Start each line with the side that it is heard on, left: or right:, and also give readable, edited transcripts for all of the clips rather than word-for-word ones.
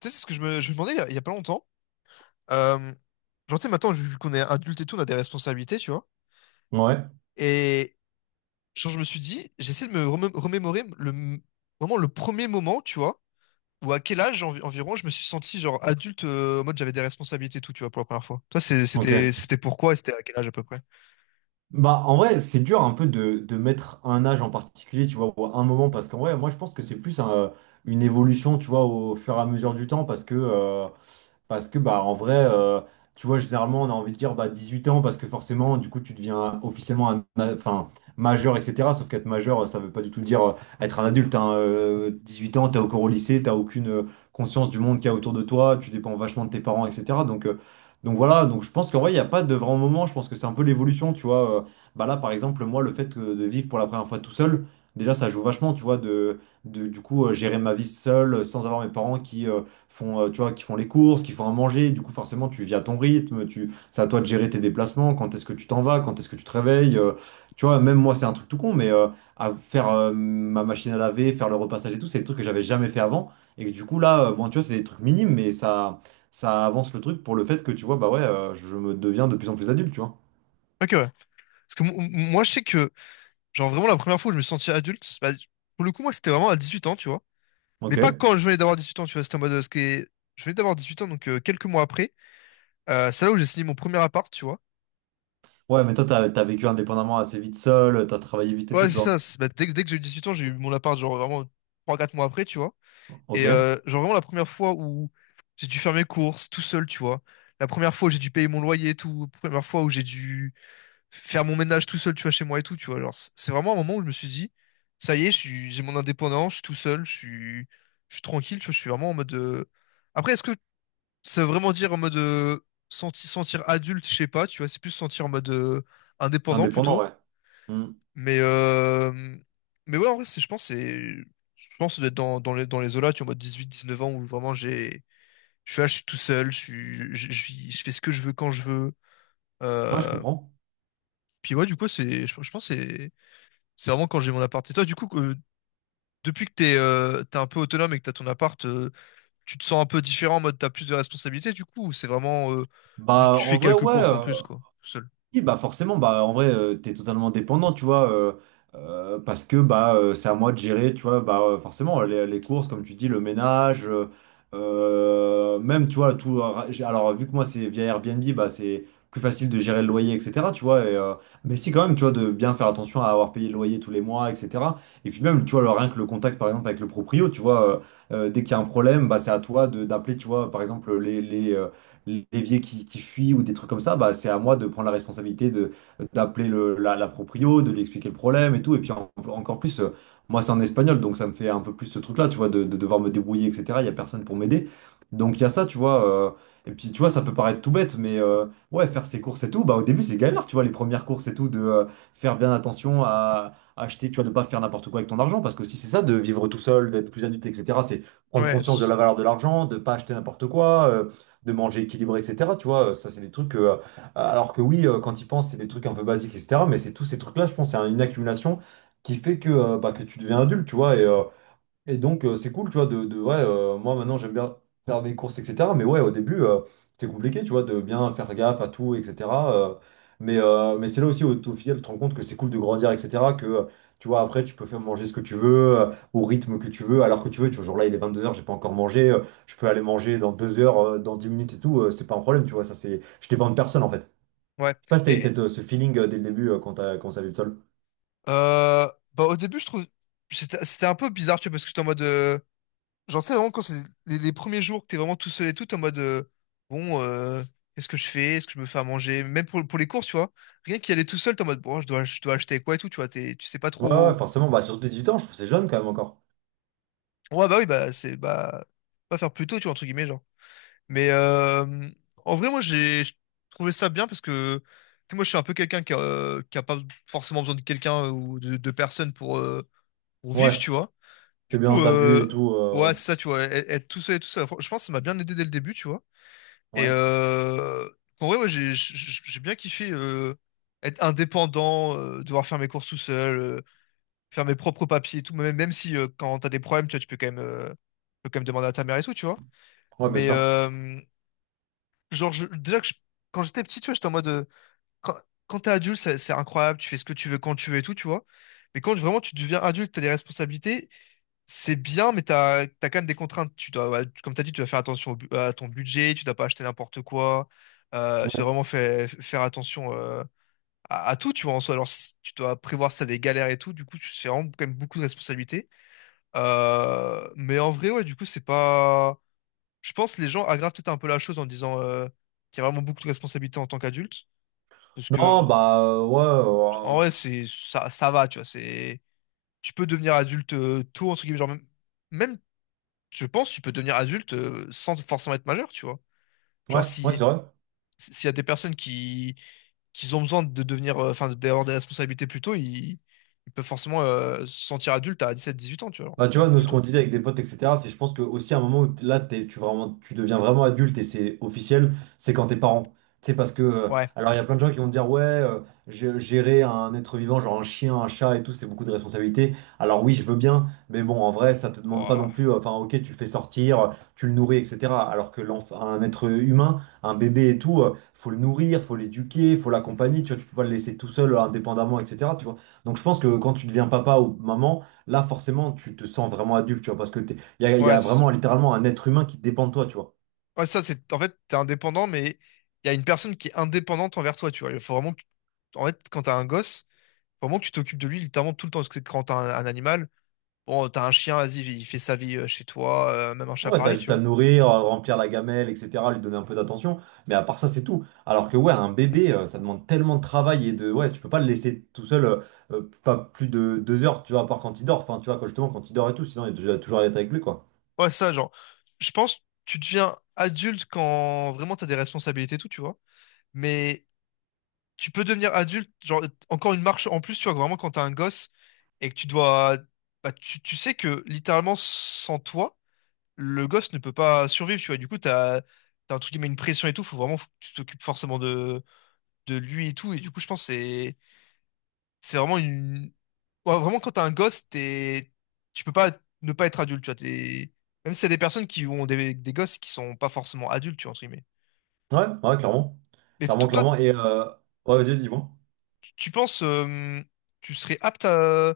left: Tu sais, c'est ce que je me demandais il y a pas longtemps. Euh, genre, tu sais, maintenant, vu qu'on est adulte et tout, on a des responsabilités, tu vois.
right: Ouais,
left: Et genre, je me suis dit, j'essaie de me remémorer vraiment le premier moment, tu vois, ou à quel âge environ je me suis senti genre adulte, en mode j'avais des responsabilités et tout, tu vois, pour la première fois. Toi,
right: ok.
left: c'était pourquoi et c'était à quel âge à peu près?
right: Bah, en vrai, c'est dur un peu de mettre un âge en particulier, tu vois, ou un moment, parce qu'en vrai, moi, je pense que c'est plus une évolution, tu vois, au fur et à mesure du temps. Parce que, bah, en vrai, tu vois, généralement, on a envie de dire bah, 18 ans parce que forcément, du coup, tu deviens officiellement un, enfin, majeur, etc. Sauf qu'être majeur, ça veut pas du tout dire être un adulte, hein. 18 ans, t'es encore au lycée, t'as aucune conscience du monde qu'il y a autour de toi, tu dépends vachement de tes parents, etc. Donc, voilà, donc je pense qu'en vrai, il n'y a pas de grand moment. Je pense que c'est un peu l'évolution, tu vois. Bah là, par exemple, moi, le fait de vivre pour la première fois tout seul, déjà, ça joue vachement, tu vois, gérer ma vie seule sans avoir mes parents qui font, tu vois, qui font les courses, qui font à manger. Du coup, forcément, tu vis à ton rythme. Tu, c'est à toi de gérer tes déplacements. Quand est-ce que tu t'en vas? Quand est-ce que tu te réveilles? Tu vois, même moi, c'est un truc tout con, mais à faire ma machine à laver, faire le repassage et tout, c'est des trucs que j'avais jamais fait avant. Et que du coup, là, bon, tu vois, c'est des trucs minimes, mais ça avance le truc pour le fait que tu vois, bah ouais, je me deviens de plus en plus adulte, tu vois.
left: Ok, ouais. Parce que m- Moi, je sais que, genre, vraiment, la première fois où je me suis senti adulte, bah, pour le coup, moi, c'était vraiment à 18 ans, tu vois. Mais pas
right: Ok.
left: quand je venais d'avoir 18 ans, tu vois, c'était en mode, Je venais d'avoir 18 ans, donc quelques mois après. C'est là où j'ai signé mon premier appart, tu vois.
right: Ouais, mais toi, t'as vécu indépendamment assez vite seul, t'as travaillé vite et tout,
left: Ouais,
right: tu
left: c'est ça.
right: vois.
left: c'est bah, dès que j'ai eu 18 ans, j'ai eu mon appart, genre vraiment 3 4 mois après, tu vois. Et
right: Ok.
left: genre vraiment la première fois où j'ai dû faire mes courses tout seul, tu vois. La première fois où j'ai dû payer mon loyer et tout. La première fois où j'ai dû faire mon ménage tout seul, tu vois, chez moi et tout, tu vois. Genre, c'est vraiment un moment où je me suis dit, ça y est, j'ai mon indépendance, je suis tout seul, je suis tranquille, tu vois. Je suis vraiment en mode. Après, est-ce que ça veut vraiment dire en mode sentir adulte, je sais pas, tu vois. C'est plus sentir en mode indépendant
right: Indépendant,
left: plutôt.
right: ouais. Hmm.
left: Mais, euh, mais ouais, en vrai, je pense d'être dans les eaux-là, tu vois, en mode 18 19 ans, où vraiment je suis là, je suis tout seul, je fais ce que je veux quand je veux.
right: Ouais, je
left: Euh,
right: comprends.
left: puis ouais, du coup, je pense, que c'est vraiment quand j'ai mon appart. Et toi, du coup, depuis que t'es un peu autonome et que t'as ton appart, tu te sens un peu différent, en mode t'as plus de responsabilités, du coup, ou c'est vraiment, juste
right: Bah,
left: tu
right: en
left: fais
right: vrai,
left: quelques
right: ouais,
left: courses en plus, quoi, tout seul.
right: oui, bah forcément, bah en vrai, t'es totalement dépendant, tu vois, parce que bah c'est à moi de gérer, tu vois, bah forcément les courses, comme tu dis, le ménage, même tu vois tout. Alors vu que moi c'est via Airbnb, bah c'est plus facile de gérer le loyer, etc. Tu vois, et, mais si quand même, tu vois, de bien faire attention à avoir payé le loyer tous les mois, etc. Et puis même, tu vois, rien que le contact par exemple avec le proprio, tu vois, dès qu'il y a un problème, bah c'est à toi de d'appeler, tu vois, par exemple les l'évier qui fuit ou des trucs comme ça, bah, c'est à moi de prendre la responsabilité de d'appeler la proprio, de lui expliquer le problème et tout. Et puis encore plus, moi c'est en espagnol, donc ça me fait un peu plus ce truc-là, tu vois, de devoir me débrouiller, etc. Il n'y a personne pour m'aider. Donc il y a ça, tu vois. Et puis tu vois, ça peut paraître tout bête, mais ouais, faire ses courses et tout, bah au début c'est galère, tu vois, les premières courses et tout, de faire bien attention à acheter, tu vois, de pas faire n'importe quoi avec ton argent, parce que si c'est ça, de vivre tout seul, d'être plus adulte, etc., c'est prendre
left: Ouais,
right: conscience de la valeur de l'argent, de pas acheter n'importe quoi, de manger équilibré, etc. Tu vois, ça, c'est des trucs que, alors que oui, quand ils pensent, c'est des trucs un peu basiques, etc. Mais c'est tous ces trucs-là, je pense, c'est une accumulation qui fait que, bah, que tu deviens adulte, tu vois. Et donc, c'est cool, tu vois, ouais, moi maintenant j'aime bien faire mes courses, etc. Mais ouais, au début, c'était compliqué, tu vois, de bien faire gaffe à tout, etc. Mais c'est là aussi, au final, tu te rends compte que c'est cool de grandir, etc. Que, tu vois, après, tu peux faire manger ce que tu veux, au rythme que tu veux, alors que tu veux, tu vois, genre là, il est 22 heures, j'ai pas encore mangé, je peux aller manger dans 2 heures, dans 10 minutes et tout, c'est pas un problème, tu vois, ça c'est, je dépends de personne en fait. Je
left: ouais.
right: sais pas si t'as eu
left: Et,
right: cette, ce feeling dès le début quand t'as commencé à vivre seul.
left: Euh, Au début, je trouve, c'était un peu bizarre, tu vois, parce que j'étais en mode, genre, tu sais, vraiment, quand c'est les premiers jours que t'es vraiment tout seul et tout, t'es en mode, bon, qu'est-ce que je fais? Est-ce que je me fais à manger? Même pour les courses, tu vois, rien qu'y aller tout seul, t'es en mode, bon, je dois acheter quoi et tout, tu vois, t'es, tu sais pas
right: Ouais, ouais,
left: trop.
right: forcément, bah surtout 18 ans, je trouve que c'est jeune quand même encore.
left: Ouais, bah oui, bah, pas faire plus tôt, tu vois, entre guillemets, genre. Mais en vrai, moi, j'ai trouvé ça bien parce que, tu sais, moi, je suis un peu quelqu'un qui a pas forcément besoin de quelqu'un ou de personne pour
right: Ouais.
left: vivre, tu vois. Du
right: T'es bien dans
left: coup,
right: ta bulle et tout, ouais.
left: ouais, c'est ça, tu vois, être tout seul et tout ça. Je pense que ça m'a bien aidé dès le début, tu vois. Et
right: Ouais,
left: en vrai, ouais, j'ai bien kiffé être indépendant, devoir faire mes courses tout seul, faire mes propres papiers et tout, même si quand t'as des problèmes, tu vois, tu peux quand même demander à ta mère et tout, tu vois.
right: ouais, bien
left: Mais
right: sûr.
left: euh, genre, quand j'étais petit, tu vois, j'étais en mode, quand, quand t'es adulte, c'est incroyable, tu fais ce que tu veux quand tu veux et tout, tu vois. Mais quand vraiment tu deviens adulte, t'as des responsabilités. C'est bien, mais t'as quand même des contraintes. Tu dois, ouais, comme t'as dit, tu dois faire attention à ton budget, tu dois pas acheter n'importe quoi. Tu dois
right: Ouais.
left: vraiment faire attention à tout, tu vois, en soi. Alors, si tu dois prévoir ça des galères et tout, du coup, c'est vraiment quand même beaucoup de responsabilités. Mais en vrai, ouais, du coup, c'est pas. Je pense que les gens aggravent peut-être un peu la chose en disant qu'il y a vraiment beaucoup de responsabilités en tant qu'adulte. Parce que,
right: Non, bah, ouais,
left: en vrai, ça va, tu vois. C'est, tu peux devenir adulte tôt, entre guillemets, genre, même je pense que tu peux devenir adulte sans forcément être majeur, tu vois.
right: ouais,
left: Genre,
right: ouais,
left: si,
right: c'est vrai.
left: si, s'il y a des personnes qui ont besoin de devenir, enfin, d'avoir des responsabilités plus tôt, ils peuvent forcément se sentir adulte à 17-18 ans, tu vois, genre,
right: Bah, tu vois,
left: même
right: nous,
left: plus
right: ce
left: tôt.
right: qu'on disait avec des potes, etc., c'est je pense que aussi à un moment où là, vraiment, tu deviens vraiment adulte et c'est officiel, c'est quand t'es parent. Tu sais, parce que,
left: Ouais.
right: alors il y a plein de gens qui vont te dire, ouais, gérer un être vivant, genre un chien, un chat et tout, c'est beaucoup de responsabilités. Alors oui, je veux bien, mais bon, en vrai, ça te demande pas non
left: Ouah.
right: plus, enfin, ok, tu le fais sortir, tu le nourris, etc. Alors que l'enfant, un être humain, un bébé et tout, faut le nourrir, faut l'éduquer, faut l'accompagner, tu vois, tu peux pas le laisser tout seul, indépendamment, etc., tu vois. Donc je pense que quand tu deviens papa ou maman, là, forcément, tu te sens vraiment adulte, tu vois, parce que il y a, il y
left: Ouais,
right: a vraiment littéralement un être humain qui dépend de toi, tu vois.
left: ouais, ça, c'est, en fait, t'es indépendant, mais il y a une personne qui est indépendante envers toi, tu vois. Il faut vraiment que, en fait, quand t'as un gosse, faut vraiment que tu t'occupes de lui littéralement tout le temps. Parce que quand un animal, bon, t'as un chien, vas-y, il fait sa vie chez toi, même un chat
right: Ouais, t'as
left: pareil, tu
right: juste à
left: vois.
right: le nourrir, remplir la gamelle, etc., lui donner un peu d'attention, mais à part ça, c'est tout. Alors que, ouais, un bébé, ça demande tellement de travail et de. Ouais, tu peux pas le laisser tout seul, pas plus de 2 heures, tu vois, à part quand il dort, enfin, tu vois, justement, quand il dort et tout, sinon, il doit toujours être avec lui, quoi.
left: Ouais, ça, genre, je pense que tu deviens adulte quand vraiment t'as des responsabilités et tout, tu vois. Mais tu peux devenir adulte, genre, encore une marche en plus, tu vois, vraiment quand t'as un gosse et que tu dois. Bah, tu sais que littéralement, sans toi, le gosse ne peut pas survivre, tu vois. Du coup, t'as un truc qui met une pression et tout, faut que tu t'occupes forcément de lui et tout. Et du coup, je pense que c'est vraiment une, ouais, vraiment, quand t'es un gosse, t'es... tu peux pas ne pas être adulte, tu vois. T'es... Même si c'est des personnes qui ont des gosses qui sont pas forcément adultes, tu vois, entre guillemets.
right: Ouais, ouais, clairement.
left: Mais
right: Clairement,
left: to- toi,
right: clairement. Et, ouais, vas-y, vas-y, dis-moi.
left: tu penses, tu serais apte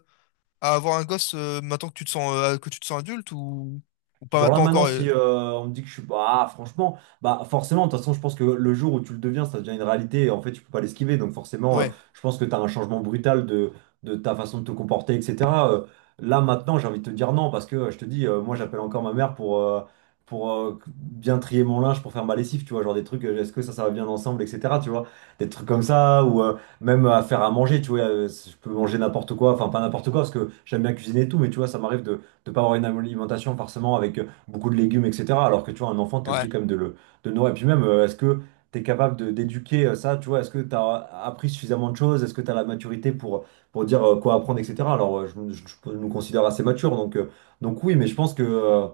left: à avoir un gosse maintenant que tu te sens, que tu te sens adulte ou pas
right: Genre là
left: maintenant
right: maintenant
left: encore
right: si on me dit que je suis bah franchement bah forcément de toute façon je pense que le jour où tu le deviens ça devient une réalité et en fait tu peux pas l'esquiver donc forcément
left: ouais,
right: je pense que tu as un changement brutal de ta façon de te comporter etc. Euh, Là maintenant j'ai envie de te dire non parce que je te dis moi j'appelle encore ma mère pour bien trier mon linge pour faire ma lessive tu vois genre des trucs est-ce que ça va bien ensemble etc. tu vois des trucs comme ça ou même à faire à manger tu vois je peux manger n'importe quoi enfin pas n'importe quoi parce que j'aime bien cuisiner et tout mais tu vois ça m'arrive de pas avoir une alimentation forcément avec beaucoup de légumes, etc. Alors que tu vois, un enfant, tu es
left: ouais.
right: obligé quand même de le nourrir. Et puis même, est-ce que tu es capable d'éduquer ça, tu vois, est-ce que tu as appris suffisamment de choses, est-ce que tu as la maturité pour, dire quoi apprendre, etc. Alors, je nous considère assez matures, donc oui, mais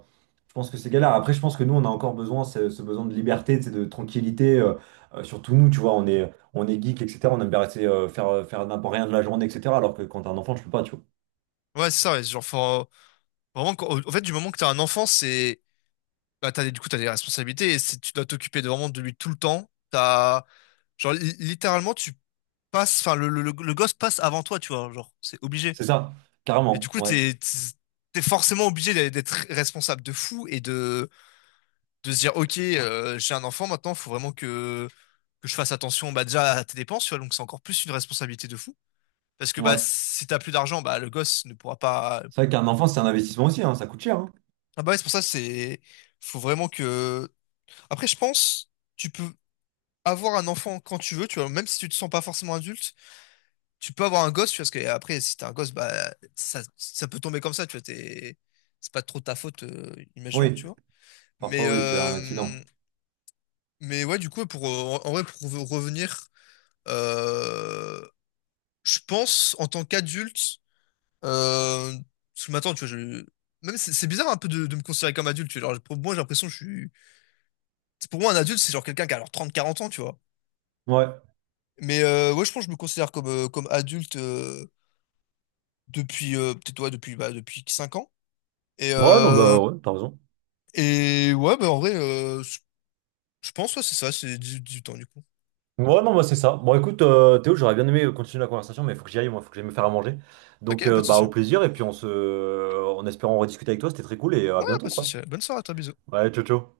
right: je pense que c'est galère. Après, je pense que nous, on a encore besoin, ce besoin de liberté, tu sais, de tranquillité, surtout nous, tu vois, on est geek, etc. On aime bien rester, faire n'importe rien de la journée, etc. Alors que quand t'es un enfant, tu peux pas, tu vois.
left: Ouais, c'est ça, ouais. Vraiment, en fait, du moment que t'as un enfant, c'est. Bah, t'as des responsabilités et tu dois t'occuper vraiment de lui tout le temps. T'as. Genre, littéralement, tu passe, enfin, le gosse passe avant toi, tu vois, genre, c'est obligé.
right: C'est ça,
left: Et du
right: carrément,
left: coup,
right: ouais,
left: t'es forcément obligé d'être responsable de fou et de se dire, ok, j'ai un enfant maintenant, que je fasse attention, bah, déjà à tes dépenses, tu vois, donc c'est encore plus une responsabilité de fou. Parce que, bah,
right: ouais.
left: si t'as plus d'argent, bah, le gosse ne pourra pas.
right: C'est vrai qu'un enfant, c'est un investissement aussi, hein, ça coûte cher, hein.
left: Ah, bah, ouais, c'est pour ça, c'est, faut vraiment que. Après, je pense, tu peux avoir un enfant quand tu veux, tu vois, même si tu te sens pas forcément adulte. Tu peux avoir un gosse, tu vois, parce que après, si t'es un gosse, bah, ça peut tomber comme ça, tu vois, t'es, c'est pas trop ta faute, imaginons,
right: Oui,
left: tu vois. Mais,
right: parfois oui, c'est un accident.
left: euh, mais ouais, du coup, pour, en vrai, pour revenir, euh, je pense, en tant qu'adulte, euh, parce que maintenant, tu vois, même, c'est bizarre un peu de me considérer comme adulte, tu vois. Genre, pour moi, j'ai l'impression que c'est pour moi, un adulte, c'est genre quelqu'un qui a alors 30, 40 ans, tu vois.
right: Ouais.
left: Mais ouais, je pense que je me considère comme adulte, depuis, peut-être, ouais, depuis 5 ans. Et,
right: Ouais, non,
left: euh,
right: bah ouais, t'as raison.
left: Et ouais, bah en vrai, je pense, ouais, c'est ça, c'est 18 ans du coup.
right: Ouais, non, bah c'est ça. Bon, écoute, Théo, j'aurais bien aimé continuer la conversation, mais il faut que j'y aille, moi, il faut que j'aille me faire à manger.
left: Ok,
right: Donc,
left: pas de
right: bah,
left: souci.
right: au
left: Hein.
right: plaisir, et puis en espérant rediscuter avec toi, c'était très cool, et
left: Ouais,
right: à
left: pas
right: bientôt,
left: de
right: quoi.
left: souci. Bonne soirée à toi, bisous.
right: Ouais, ciao, ciao.